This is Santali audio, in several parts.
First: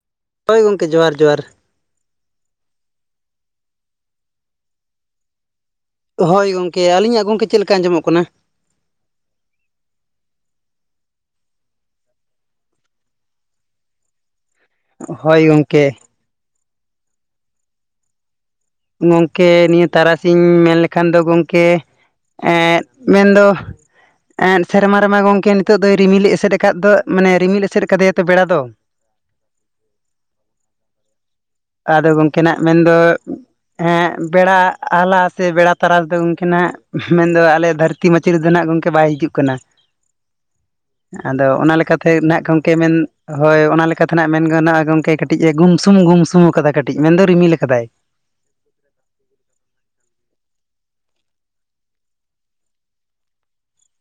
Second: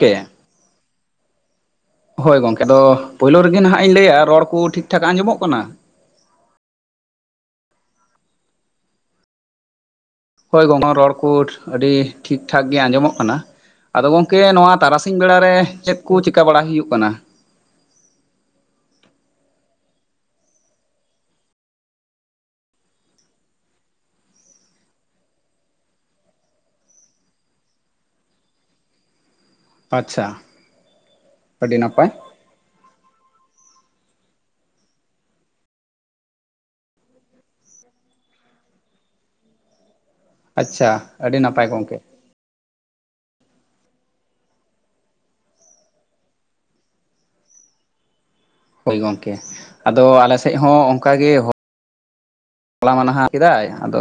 ᱠᱮᱭᱟ ᱦᱳᱭ ᱜᱚᱢᱠᱮ ᱡᱚᱦᱟᱨ ᱡᱚᱦᱟᱨ᱾ ᱦᱳᱭ ᱜᱚᱝᱠᱮ ᱟᱫᱚ ᱯᱳᱭᱞᱳ ᱨᱮᱜᱮ ᱱᱟᱦᱟᱜ ᱤᱧ ᱞᱟᱹᱭᱟ ᱨᱚᱲ ᱠᱚ ᱴᱷᱤᱠ ᱴᱷᱟᱠ ᱟᱸᱡᱚᱢᱚᱜ ᱠᱟᱱᱟ? ᱦᱳᱭ ᱜᱚᱝᱠᱮ᱾ ᱟᱹᱞᱤᱧᱟᱜ ᱜᱚᱢᱠᱮ ᱪᱮᱫ ᱞᱮᱠᱟ ᱟᱸᱡᱚᱢᱚᱜ ᱠᱟᱱᱟ? ᱦᱳᱭ ᱜᱚᱝᱚ ᱨᱚᱲ ᱠᱚ ᱟᱹᱰᱤ ᱴᱷᱤᱠ ᱴᱷᱟᱠ ᱜᱮ ᱟᱸᱡᱚᱢᱚᱜ ᱠᱟᱱᱟ ᱟᱫᱚ ᱜᱚᱝᱠᱮ ᱱᱚᱣᱟ ᱛᱟᱨᱟᱥᱤᱧ ᱦᱳᱭ ᱵᱮᱲᱟᱨᱮ ᱜᱚᱢᱠᱮ ᱪᱮᱫ ᱠᱚ ᱪᱤᱠᱟ ᱵᱟᱲᱟ ᱦᱩᱭᱩᱜ ᱠᱟᱱᱟ? ᱜᱚᱢᱠᱮ ᱱᱤᱭᱟᱹ ᱛᱟᱨᱟᱥᱤᱧ ᱢᱮᱱ ᱞᱮᱠᱷᱟᱱ ᱫᱚ ᱜᱚᱢᱠᱮ ᱮᱸ ᱢᱮᱱᱫᱚ ᱮᱸ ᱥᱮᱨᱢᱟ ᱨᱮᱢᱟ ᱜᱚᱢᱠᱮ ᱱᱤᱛᱚᱜ ᱫᱚᱭ ᱨᱤᱢᱤᱞ ᱮᱥᱮᱫ ᱟᱠᱟᱫ ᱫᱚ ᱢᱟᱱᱮ ᱨᱤᱢᱤᱞ ᱮᱥᱮᱫ ᱠᱟᱫᱮᱭᱟ ᱛᱚ ᱵᱮᱲᱟ ᱫᱚ᱾ ᱟᱪᱪᱷᱟ ᱟᱹᱰᱤ ᱱᱟᱯᱟᱭ ᱟᱫᱚ ᱜᱚᱢᱠᱮ ᱱᱟᱜ ᱢᱮᱱᱫᱚ ᱦᱮᱸ ᱵᱮᱲᱟ ᱟᱣᱞᱟ ᱥᱮ ᱵᱮᱲᱟ ᱛᱟᱨᱟᱥ ᱫᱚ ᱜᱚᱝᱠᱮᱱᱟᱜ ᱢᱮᱱᱫᱚ ᱟᱞᱮ ᱫᱷᱟᱹᱨᱛᱤ ᱫᱷᱟᱹᱨᱛᱤ ᱢᱟᱹᱪᱟᱫ ᱨᱮᱫᱚ ᱱᱟᱜ ᱜᱚᱢᱠᱮ ᱵᱟᱭ ᱦᱤᱡᱩᱜ ᱠᱟᱱᱟ᱾ ᱟᱪᱪᱷᱟ ᱟᱹᱰᱤ ᱟᱫᱚ ᱱᱟᱯᱟᱭ ᱚᱱᱟ ᱜᱚᱝᱠᱮ ᱞᱮᱠᱟᱛᱮ ᱱᱟᱜ ᱠᱚ ᱢᱮᱱ ᱦᱳᱭ ᱚᱱᱟ ᱞᱮᱠᱟ ᱛᱮᱱᱟᱜ ᱢᱮᱱ ᱜᱟᱱ-ᱟ ᱜᱚᱝᱠᱮ ᱠᱟᱹᱴᱤᱡ ᱜᱩᱢᱥᱩᱢ ᱜᱩᱢᱥᱩᱢ ᱥᱩ ᱟᱠᱟᱫᱟ ᱠᱟᱹᱴᱤᱡ ᱢᱮᱱᱫᱚ ᱨᱤᱢᱤᱞ ᱟᱠᱟᱫᱟᱭ ᱦᱳᱭ ᱜᱚᱢᱠᱮ ᱟᱫᱚ ᱟᱞᱮ ᱥᱮᱫ ᱦᱚᱸ ᱚᱱᱠᱟ ᱜᱮ ᱯᱟᱞᱟ ᱢᱟᱱᱟᱦᱟ ᱠᱮᱫᱟᱭ ᱟᱫᱚ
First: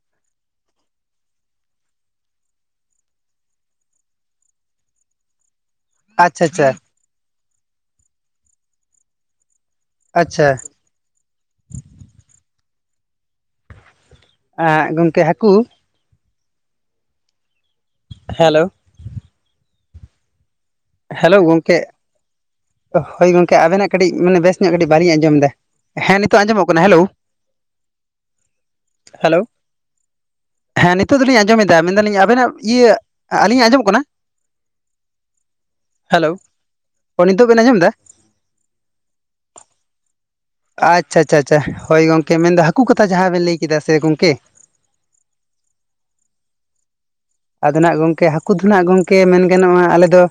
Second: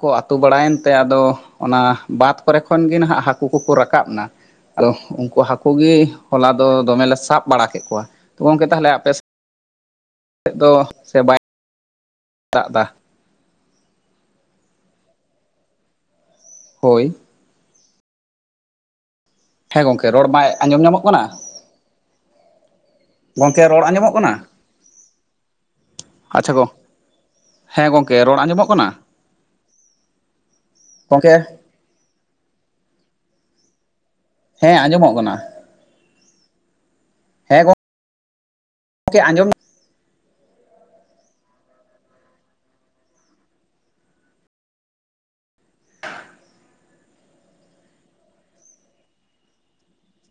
ᱠᱚ ᱟᱹᱛᱩ ᱵᱟᱲᱟᱭᱮᱱᱛᱮ ᱟᱫᱚ ᱚᱱᱟ ᱵᱟᱫ ᱠᱚᱨᱮ ᱠᱷᱚᱱ ᱜᱮ ᱱᱟᱦᱟᱜ ᱦᱟᱹᱠᱩ ᱠᱚᱠᱚ ᱨᱟᱠᱟᱵ ᱮᱱᱟ᱾ ᱟᱫᱚ ᱩᱱᱠᱩ ᱦᱟᱹᱠᱩ ᱜᱮ ᱟᱪᱪᱷᱟ ᱦᱚᱞᱟ ᱫᱚ ᱟᱪᱪᱷᱟ ᱫᱚᱢᱮᱞᱮ ᱥᱟᱵ ᱵᱟᱲᱟ ᱠᱮᱫ ᱠᱚᱣᱟ ᱛᱚ ᱜᱚᱝᱠᱮ ᱛᱟᱦᱚᱞᱮ ᱟᱯᱮᱥᱮ ᱟᱪᱪᱷᱟ ᱮᱫ ᱫᱚ ᱥᱮ ᱵᱟᱭ ᱫᱟᱜ ᱮᱫᱟ? ᱟᱸ ᱜᱚᱝᱠᱮ ᱦᱟᱹᱠᱩ? ᱦᱳᱭ ᱦᱮᱞᱳ ᱦᱮᱸ ᱜᱚᱝᱠᱮ ᱨᱚᱲ ᱵᱟᱭ ᱟᱸᱡᱚᱢ ᱧᱟᱢᱚᱜ ᱠᱟᱱᱟ ᱦᱮᱞᱳ ᱜᱚᱢᱠᱮ ᱦᱳᱭ ᱜᱚᱝᱠᱮ ᱨᱚᱲ ᱟᱵᱮᱱᱟᱜ ᱠᱟᱹᱴᱤᱡ ᱟᱸᱡᱚᱢᱚᱜ ᱢᱟᱱᱮ ᱠᱟᱱᱟ ᱵᱮᱥ ᱧᱚᱜ ᱠᱟᱹᱴᱤᱡ ᱵᱟᱝᱞᱤᱧ ᱟᱸᱡᱚᱢ ᱮᱫᱟ ᱦᱮᱸ ᱱᱤᱛᱚᱜ ᱟᱪᱪᱷᱟ ᱜᱚ ᱟᱸᱡᱚᱢᱚᱜ ᱠᱟᱱᱟ ᱦᱮᱞᱳ ᱦᱮᱸ ᱜᱚᱝᱠᱮ ᱨᱚᱲ ᱟᱸᱡᱚᱢᱚᱜ ᱠᱟᱱᱟ ᱦᱮᱞᱳ ᱦᱮᱸ ᱱᱤᱛᱚᱜ ᱜᱚᱝᱠᱮ ᱫᱚᱞᱤᱧ ᱟᱸᱡᱚᱢᱮᱫᱟ ᱢᱮᱱᱫᱟᱞᱤᱧ ᱟᱵᱮᱱᱟᱜ ᱤᱭᱟᱹ ᱟᱹᱞᱤᱧᱟᱜ ᱟᱸᱡᱚᱢᱚᱜ ᱠᱟᱱᱟ ᱦᱮᱸ ᱟᱸᱡᱚᱢᱚᱜ ᱠᱟᱱᱟ ᱦᱮᱞᱳ ᱱᱤᱛᱚᱜ ᱵᱮᱱ ᱟᱡᱚᱢ ᱮᱫᱟ ᱠᱮ ᱟᱸᱡᱚᱢ ᱟᱪᱪᱷᱟ ᱟᱪᱪᱷᱟ ᱟᱪᱪᱷᱟ ᱦᱳᱭ ᱜᱚᱝᱠᱮ ᱢᱮᱱ ᱮ ᱦᱟᱹᱠᱩ ᱠᱟᱛᱷᱟ ᱡᱟᱦᱟᱸ ᱵᱮᱱ ᱞᱟᱹᱭ ᱠᱮᱫᱟ ᱥᱮ ᱜᱚᱝᱠᱮ [inaudible] ᱟᱫᱚ ᱱᱟᱜ ᱜᱚᱢᱠᱮ ᱦᱟᱹᱠᱩ ᱫᱚ ᱱᱟᱜ ᱜᱚᱢᱠᱮ ᱢᱮᱱ ᱜᱟᱱᱚᱜ-ᱟ ᱟᱞᱮ ᱫᱚ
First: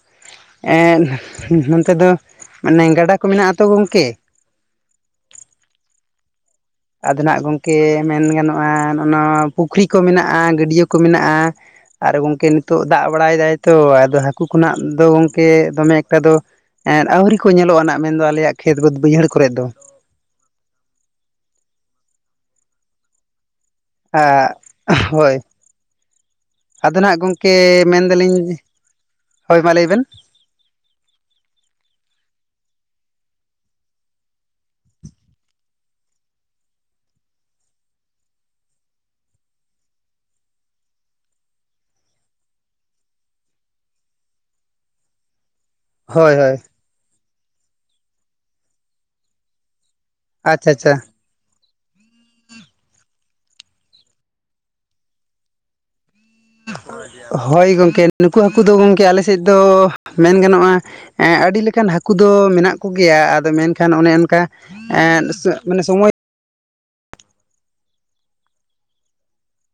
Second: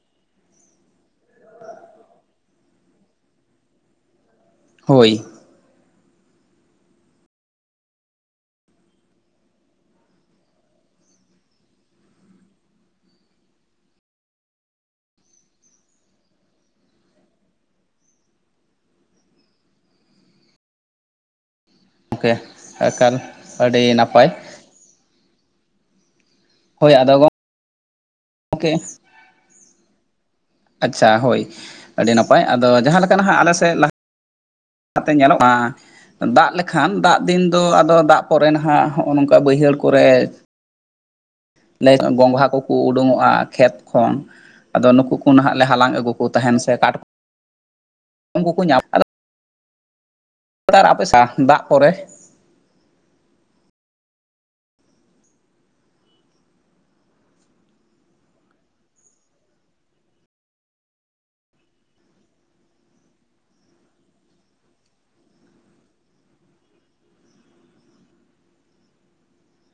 ᱮ ᱱᱚᱱᱚᱛᱮ ᱫᱚ ᱢᱟᱱᱮ ᱜᱟᱰᱟ ᱠᱚ ᱢᱮᱱᱟᱜ ᱟᱛᱚ ᱜᱚᱝᱠᱮ ᱦᱳᱭ ᱟᱫᱚ ᱱᱟᱜ ᱜᱚᱢᱠᱮ ᱢᱮᱱ ᱜᱟᱱᱚᱜ-ᱟ ᱱᱚᱣᱟ ᱯᱩᱠᱷᱨᱤ ᱠᱚ ᱢᱮᱱᱟᱜ-ᱟ ᱜᱟᱹᱰᱭᱟᱹ ᱠᱚ ᱢᱮᱱᱟᱜ-ᱟ ᱟᱨ ᱜᱚᱝᱠᱮ ᱱᱤᱛᱚᱜ ᱫᱟᱜ ᱵᱟᱲᱟᱭ ᱫᱟᱭ ᱛᱚ ᱟᱫᱚ ᱦᱟᱹᱠᱩ ᱠᱷᱚᱱᱟᱜ ᱫᱚ ᱜᱚᱝᱠᱮ ᱫᱚᱢᱮ ᱮᱠᱴᱟ ᱫᱚ ᱟᱹᱣᱨᱤ ᱠᱚ ᱧᱮᱞᱚᱜ-ᱟ ᱟᱜ ᱢᱮᱱᱫᱚ ᱟᱞᱮᱭᱟᱜ ᱠᱷᱮᱛ ᱵᱟᱹᱫᱽ ᱵᱟᱹᱭᱦᱟᱹᱲ ᱠᱚᱨᱮᱜ ᱫᱚ ᱜᱚᱢᱠᱮ ᱟᱠᱟᱞ ᱟᱹᱰᱤ ᱱᱟᱜ ᱦᱳᱭ ᱟᱫᱚ ᱱᱟᱜ ᱜᱚᱢᱠᱮ ᱢᱮᱱᱫᱟᱞᱤᱧ ᱜᱚᱝᱠᱮ ᱦᱳᱭ ᱢᱟ ᱞᱟᱹᱭ ᱵᱮᱱ ᱟᱪᱪᱷᱟ ᱦᱳᱭ ᱟᱹᱰᱤ ᱱᱟᱯᱟᱭ ᱟᱫᱚ ᱡᱟᱦᱟᱸ ᱞᱮᱠᱟ ᱱᱟᱦᱟᱜ ᱟᱞᱮ ᱥᱮᱫ ᱞᱟᱦᱟ ᱠᱟᱛᱮ ᱧᱮᱞᱚᱜ-ᱟ ᱫᱟᱜ ᱞᱮᱠᱷᱟᱱ ᱫᱟᱜ ᱫᱤᱱ ᱫᱚ ᱟᱫᱚ ᱫᱟᱜ ᱯᱚᱨᱮ ᱱᱟᱦᱟᱜ ᱦᱚᱜ-ᱚ ᱱᱚᱝᱠᱟ ᱵᱟᱹᱭᱦᱟᱹᱲ ᱠᱚᱨᱮ ᱞᱟᱹᱭ ᱜᱚᱸᱜᱷᱟ ᱠᱚᱠᱚ ᱩᱰᱩᱠᱚᱜ-ᱟ ᱠᱷᱮᱛ ᱠᱷᱚᱱ ᱟᱫᱚ ᱱᱩᱠᱩ ᱠᱚ ᱱᱟᱦᱟᱜ ᱞᱮ ᱦᱟᱞᱟᱝ ᱟᱹᱜᱩ ᱠᱚ ᱦᱳᱭ ᱦᱳᱭ ᱛᱟᱦᱮᱱ ᱥᱮ ᱠᱟᱴ ᱠᱚ ᱩᱱᱠᱩ ᱠᱚ [unintelligible] ᱟᱫᱚ ᱟᱪᱪᱷᱟ ᱟᱪᱪᱷᱟ [unintelligible] ᱫᱟᱜ ᱯᱚᱨᱮ ᱦᱳᱭ ᱜᱚᱢᱠᱮ ᱱᱩᱠᱩ ᱦᱟᱹᱠᱩ ᱫᱚ ᱜᱚᱢᱠᱮ ᱟᱞᱮ ᱥᱮᱫ ᱫᱚ ᱢᱮᱱ ᱜᱟᱱᱚᱜ-ᱟ ᱟᱹᱰᱤ ᱞᱮᱠᱟᱱ ᱦᱟᱹᱠᱩ ᱫᱚ ᱢᱮᱱᱟᱜ ᱠᱚᱜᱮᱭᱟ ᱟᱫᱚ ᱢᱮᱱᱠᱷᱟᱱ ᱚᱱᱮ ᱚᱱᱠᱟ ᱮ ᱢᱟᱱᱮ ᱥᱚᱢᱚᱭ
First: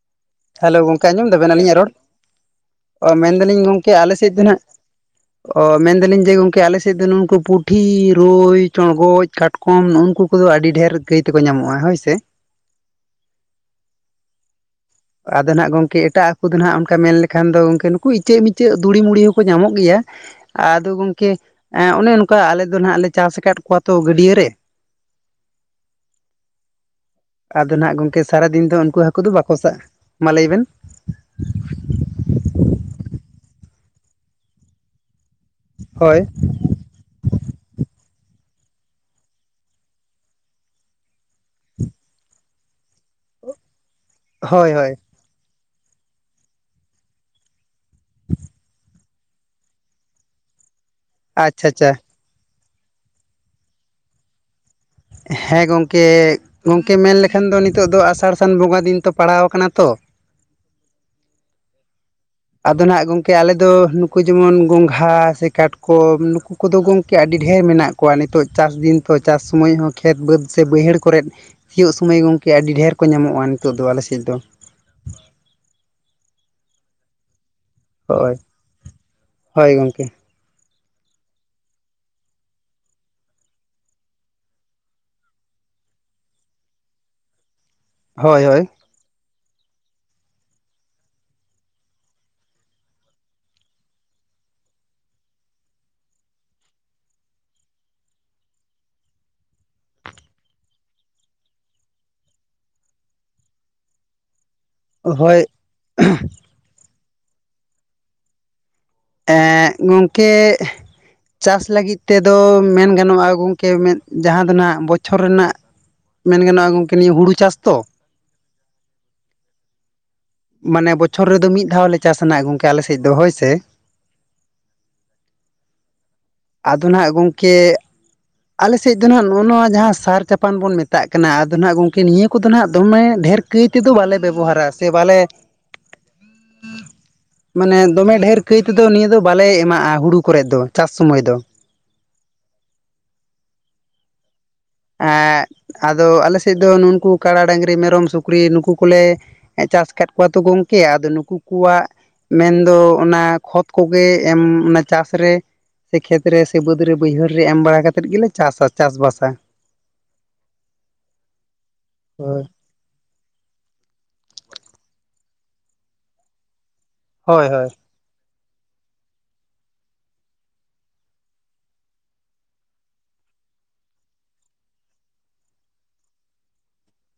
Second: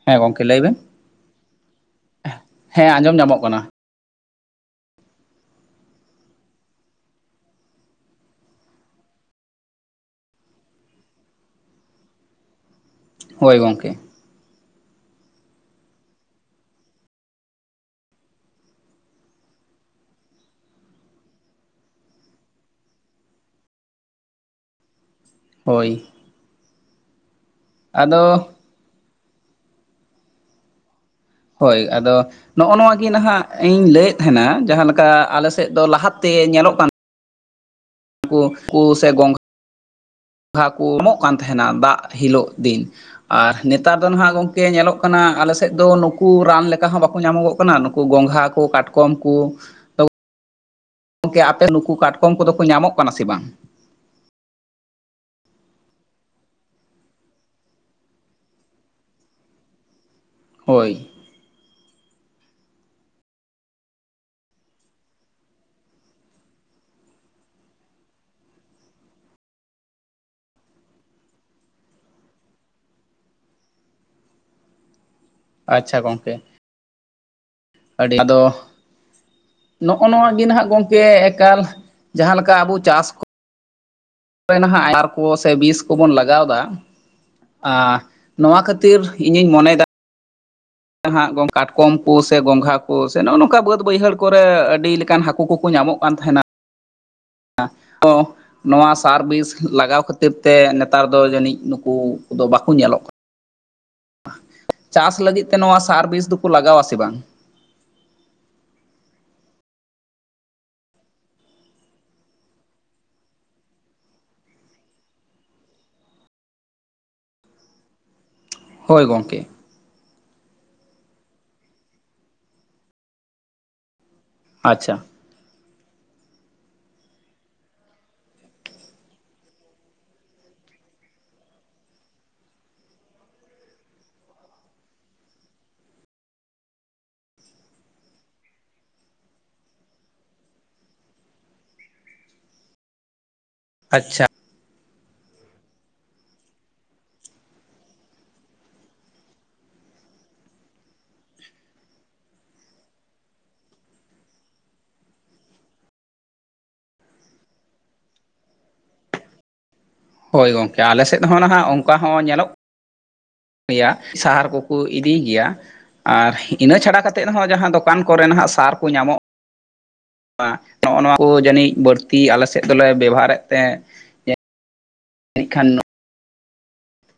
ᱦᱮᱸ ᱜᱚᱝᱠᱮ ᱞᱟᱹᱭ ᱵᱮᱱ ᱦᱮᱞᱳ ᱜᱚᱝᱠᱮ ᱟᱸᱡᱚᱢ ᱫᱟᱵᱮᱱ ᱟᱹᱞᱤᱧᱟᱜ ᱨᱚᱲ ᱦᱮᱸ ᱚ ᱟᱸᱡᱚᱢ ᱧᱟᱢᱚᱜ ᱢᱮᱱᱫᱟᱞᱤᱧ ᱠᱟᱱᱟ ᱜᱚᱢᱠᱮ ᱟᱞᱮ ᱥᱮᱫ ᱫᱚ ᱱᱟᱦᱟᱜ ᱚ ᱢᱮᱱᱫᱟᱞᱤᱧ ᱡᱮ ᱜᱚᱝᱠᱮ ᱟᱞᱮ ᱥᱮᱫ ᱫᱚ ᱱᱩᱠᱩ ᱯᱩᱴᱷᱤ ᱨᱩᱭ ᱪᱚᱲᱜᱚᱡ ᱠᱟᱴᱠᱚᱢ ᱠᱚᱢ ᱩᱱᱠᱩ ᱠᱚᱫᱚ ᱟᱹᱰᱤ ᱰᱷᱮᱨ ᱜᱟᱹᱭ ᱛᱮᱠᱚ ᱧᱟᱢᱚᱜ-ᱟ ᱦᱳᱭ ᱥᱮ ᱦᱳᱭ ᱜᱚᱢᱠᱮ ᱟᱫᱚ ᱦᱟᱸᱜ ᱜᱚᱢᱠᱮ ᱮᱴᱟᱜ ᱟᱠᱚ ᱫᱚ ᱟᱸᱜ ᱚᱱᱠᱟ ᱢᱮᱱ ᱞᱮᱠᱷᱟᱱ ᱫᱚ ᱜᱚᱝᱠᱮ ᱱᱩᱠᱩ ᱤᱪᱟᱹᱜ ᱤᱪᱟᱹᱜ ᱫᱩᱲᱤ ᱢᱩᱲᱤ ᱦᱚᱸᱠᱚ ᱧᱟᱢᱚᱜ ᱜᱮᱭᱟ ᱟᱫᱚ ᱜᱚᱝᱠᱮ ᱚᱱᱮ ᱚᱱᱠᱟ ᱟᱞᱮ ᱫᱚ ᱟᱜ ᱞᱮ ᱪᱟᱥ ᱟᱠᱟᱫ ᱠᱚᱣᱟ ᱛᱚ ᱜᱟᱹᱰᱭᱟᱹ ᱨᱮ ᱦᱳᱭ ᱟᱫᱚ ᱦᱟᱜ ᱜᱚᱢᱠᱮ ᱟᱫᱚ ᱥᱟᱨᱟᱫᱤᱱ ᱫᱚ ᱩᱱᱠᱩ ᱦᱟᱹᱠᱩ ᱫᱚ ᱵᱟᱠᱚ ᱥᱟᱜ ᱢᱟ ᱞᱟᱹᱭ ᱵᱮᱱ ᱦᱳᱭ ᱟᱫᱚ ᱱᱚᱜᱼᱚ ᱱᱚᱣᱟ ᱜᱮᱧ ᱱᱟᱦᱟᱜ ᱤᱧ ᱞᱟᱹᱭᱮᱫ ᱛᱟᱦᱮᱱᱟ ᱡᱟᱦᱟᱸᱮ ᱞᱮᱠᱟ ᱟᱞᱮ ᱥᱮᱫ ᱫᱚ ᱦᱳᱭ ᱞᱟᱦᱟᱛᱮ ᱧᱮᱞᱚᱜ ᱠᱟᱱ ᱠᱚ ᱠᱚ ᱥᱮ ᱜᱚᱝ ᱜᱚᱜᱷᱟ ᱠᱚ ᱮᱢᱚᱜ ᱠᱟᱱ ᱛᱟᱦᱮᱱᱟ ᱫᱟᱜ ᱦᱤᱞᱳᱜ ᱫᱤᱱ ᱟᱨ ᱱᱮᱛᱟᱨ ᱫᱚ ᱱᱟᱦᱟᱜ ᱜᱚᱢᱠᱮ ᱦᱳᱭ ᱦᱳᱭ ᱧᱮᱞᱚᱜ ᱠᱟᱱᱟ ᱟᱞᱮ ᱮᱫ ᱫᱚ ᱱᱩᱠᱩ ᱨᱟᱱ ᱞᱮᱠᱟ ᱦᱚᱸ ᱵᱟᱠᱚ ᱧᱟᱢᱚᱜᱚᱜ ᱠᱟᱱᱟ ᱱᱩᱠᱩ ᱜᱚᱝᱜᱷᱟ ᱠᱚ ᱠᱟᱴᱠᱚᱢ ᱠᱚ ᱜᱚᱝᱠᱮ ᱟᱯᱮ ᱟᱪᱪᱷᱟ ᱟᱪᱪᱷᱟ ᱱᱩᱠᱩ ᱠᱟᱴᱠᱚᱢ ᱠᱚᱫᱚ ᱠᱚ ᱧᱟᱢᱚᱜ ᱠᱟᱱᱟ ᱥᱮ ᱵᱟᱝ ᱦᱮᱸ ᱜᱚᱢᱠᱮ ᱜᱚᱢᱠᱮ ᱢᱮᱱ ᱞᱮᱠᱷᱟᱱ ᱫᱚ ᱱᱤᱛᱚᱜ ᱫᱚ ᱟᱥᱟᱲ ᱥᱟᱱ ᱵᱚᱸᱜᱟ ᱫᱤᱱ ᱛᱚ ᱯᱟᱲᱟᱣ ᱟᱠᱟᱱᱟ ᱛᱚ ᱦᱳᱭ ᱟᱫᱚ ᱱᱟᱦᱟᱜ ᱜᱚᱢᱠᱮ ᱟᱞᱮᱫᱚ ᱱᱩᱠᱩ ᱡᱮᱢᱚᱱ ᱜᱚᱝᱜᱷᱟ ᱥᱮ ᱠᱟᱴᱠᱚᱢ ᱱᱩᱠᱩ ᱠᱩᱫᱚ ᱜᱚᱢᱠᱮ ᱟᱹᱰᱤ ᱰᱷᱮᱨ ᱢᱮᱱᱟᱜ ᱠᱚᱣᱟ ᱱᱤᱛᱚᱜ ᱪᱟᱥ ᱫᱤᱱ ᱛᱚ ᱪᱟᱥ ᱥᱚᱢᱚᱭ ᱦᱚᱸ ᱠᱷᱮᱛ ᱵᱟᱹᱫᱽ ᱥᱮ ᱵᱟᱹᱭᱦᱟᱹᱲ ᱠᱚᱨᱮᱫ ᱥᱤᱭᱩᱜ ᱥᱚᱢᱳᱭ ᱜᱚᱝᱠᱮ ᱟᱹᱰᱤ ᱰᱷᱮᱨ ᱠᱚ ᱧᱟᱢᱚᱜᱼᱟ ᱱᱤᱛᱚᱜ ᱫᱚ ᱟᱞᱮᱥᱮᱫ ᱫᱚ ᱟᱪᱪᱷᱟ ᱜᱚᱝᱠᱮ ᱟᱹᱰᱤ ᱦᱳᱭ ᱟᱫᱚ ᱦᱳᱭ ᱱᱚᱜᱼᱚ ᱜᱚᱝᱠᱮ ᱱᱚᱣᱟ ᱜᱮ ᱱᱟᱦᱟᱜ ᱜᱚᱝᱠᱮ ᱮᱠᱟᱞ ᱡᱟᱦᱟᱸ ᱞᱮᱠᱟ ᱟᱵᱚ ᱪᱟᱥ ᱠᱚ ᱱᱟᱦᱟᱜ ᱥᱟᱨ ᱠᱚ ᱥᱮ ᱵᱤᱥ ᱠᱚᱵᱚᱱ ᱞᱟᱜᱟᱣᱫᱟ ᱟ ᱦᱳᱭ ᱱᱚᱣᱟ ᱦᱳᱭ ᱠᱷᱟᱹᱛᱤᱨ ᱠᱷᱟᱹᱛᱤᱨ ᱤᱧᱤᱧ ᱢᱚᱱᱮ ᱮᱫᱟ ᱦᱟᱸᱜ ᱠᱟᱴᱠᱚᱢ ᱠᱚ ᱥᱮ ᱜᱚᱝᱜᱷᱟ ᱠᱚ ᱥᱮ ᱱᱚᱜᱼᱚ ᱱᱚᱝᱠᱟ ᱵᱟᱹᱫᱽ ᱵᱟᱹᱭᱦᱟᱹᱲ ᱠᱚᱨᱮ ᱟᱹᱰᱤ ᱞᱮᱠᱟᱱ ᱦᱟᱹᱠᱩ ᱠᱚ ᱧᱟᱢᱚᱜ ᱠᱟᱱ ᱛᱟᱸᱦᱮᱱᱟ ᱱᱚᱣᱟ ᱥᱟᱨ ᱵᱤᱥ ᱞᱟᱜᱟᱣ ᱠᱷᱟᱹᱛᱤᱨ ᱛᱮ ᱱᱮᱛᱟᱨ ᱫᱚ ᱡᱟᱹᱱᱤᱡ ᱱᱩᱠᱩ ᱫᱚ ᱵᱟᱠᱚ ᱧᱮᱞᱚᱜ ᱪᱟᱥ ᱦᱳᱭ ᱞᱟᱹᱜᱤᱫ ᱛᱮ ᱱᱚᱣᱟ ᱥᱟᱨ ᱵᱤᱥ ᱫᱚᱠᱚ ᱞᱟᱜᱟᱣᱟ ᱥᱮ ᱵᱟᱝ ᱮ ᱜᱚᱝᱠᱮ ᱪᱟᱥ ᱞᱟᱹᱜᱤᱫ ᱛᱮᱫᱚ ᱢᱮᱱ ᱜᱟᱱᱚᱜᱼᱟ ᱜᱚᱢᱠᱮ ᱢᱮᱫ ᱡᱟᱦᱟᱸ ᱫᱚ ᱱᱟᱦᱟᱜ ᱵᱚᱪᱷᱚᱨ ᱨᱮᱱᱟᱜ ᱢᱮᱱ ᱜᱟᱱᱚᱜᱼᱟ ᱜᱚᱝᱠᱮ ᱱᱤᱭᱟᱹ ᱦᱩᱲᱩ ᱪᱟᱥ ᱛᱚ ᱦᱳᱭ ᱜᱚᱝᱠᱮ ᱢᱟᱱᱮ ᱵᱚᱪᱷᱚᱨ ᱨᱮᱫᱚ ᱢᱤᱫ ᱫᱷᱟᱣ ᱞᱮ ᱪᱟᱥᱱᱟ ᱜᱚᱝᱠᱮ ᱟᱞᱮ ᱥᱮᱫ ᱫᱚ ᱦᱳᱭ ᱥᱮ ᱟᱪᱪᱷᱟ ᱟᱫᱚ ᱱᱟᱜ ᱜᱚᱝᱠᱮ ᱟᱞᱮᱥᱮᱫ ᱫᱚ ᱱᱟᱦᱟᱜ ᱱᱚᱜᱼᱚ ᱡᱟᱦᱟᱸ ᱥᱟᱨ ᱪᱟᱯᱟᱱ ᱵᱚᱱ ᱢᱮᱛᱟᱜ ᱠᱟᱱᱟ ᱟᱫᱚ ᱱᱟᱦᱟᱜ ᱜᱚᱝᱠᱮ ᱱᱤᱭᱟᱹ ᱠᱚᱫᱚ ᱱᱟᱦᱟᱜ ᱫᱚᱢᱮ ᱰᱷᱮᱨ ᱛᱤ ᱛᱮᱫᱚ ᱵᱟᱞᱮ ᱵᱮᱵᱚᱦᱟᱨᱟ ᱥᱮ ᱵᱟᱞᱮ [inaudible] ᱢᱟᱱᱮ ᱫᱚᱢᱮ ᱰᱷᱮᱨ ᱠᱟᱹᱡ ᱛᱮᱫᱚ ᱱᱤᱭᱟᱹ ᱫᱚ ᱵᱟᱞᱮ ᱮᱢᱟᱜᱼᱟ ᱦᱩᱲᱩ ᱠᱚᱨᱮᱫ ᱫᱚ ᱪᱟᱥ ᱥᱚᱢᱚᱭ ᱫᱚ ᱟᱪᱪᱷᱟ ᱟᱼ ᱟᱫᱚ ᱟᱞᱮ ᱥᱮᱫ ᱫᱚ ᱱᱩᱠᱩ ᱠᱟᱰᱟ ᱰᱟᱝᱨᱤ ᱢᱮᱨᱚᱢ ᱥᱩᱠᱨᱤ ᱱᱩᱠᱩ ᱠᱚᱞᱮ ᱪᱟᱥ ᱟᱠᱟᱫ ᱠᱚᱣᱟ ᱛᱚ ᱜᱚᱝᱠᱮ ᱟᱫᱚ ᱱᱩᱠᱩ ᱠᱚᱣᱟᱜ ᱢᱮᱱᱫᱚ ᱚᱱᱟ ᱠᱷᱚᱛ ᱠᱚᱜᱮ ᱮᱢ ᱚᱱᱟ ᱪᱟᱥᱨᱮ ᱥᱮ ᱠᱷᱮᱛ ᱨᱮ ᱥᱮ ᱵᱟᱹᱫᱽ ᱨᱮ ᱵᱟᱹᱭᱦᱟᱹᱲ ᱨᱮ ᱮᱢ ᱵᱟᱲᱟ ᱠᱟᱛᱮᱫ ᱜᱮᱞᱮ ᱪᱟᱥᱟ ᱪᱟᱥ ᱵᱟᱥᱟ ᱦᱳᱭ ᱜᱚᱝᱠᱮ ᱟᱞᱮᱥᱮᱫ ᱦᱚᱸ ᱱᱟᱦᱟᱜ ᱚᱱᱠᱟ ᱦᱚᱸ ᱦᱳᱭ ᱧᱮᱞᱚᱜ ᱜᱮᱭᱟ ᱥᱟᱦᱟᱨ ᱠᱚᱠᱚ ᱤᱫᱤᱭ ᱜᱮᱭᱟ ᱟᱨ ᱤᱱᱟᱹ ᱪᱷᱟᱲᱟ ᱠᱟᱛᱮ ᱦᱚᱸ ᱦᱳᱭ ᱡᱟᱦᱟᱸ ᱦᱳᱭ ᱫᱚ ᱫᱚᱠᱟᱱ ᱠᱚᱨᱮ ᱱᱟᱦᱟᱜ ᱥᱟᱨ ᱠᱚ ᱧᱟᱢᱚᱜ [unintelligible] ᱱᱚᱜᱼᱚ ᱱᱚᱣᱟ ᱠᱚ ᱡᱟᱹᱱᱤᱡ ᱵᱟᱹᱲᱛᱤ ᱟᱞᱮ ᱥᱮᱫ ᱫᱚᱞᱮ ᱵᱮᱵᱚᱦᱟᱨᱮᱫ ᱛᱮ ᱡᱟᱹᱱᱤᱡ ᱠᱷᱟᱱ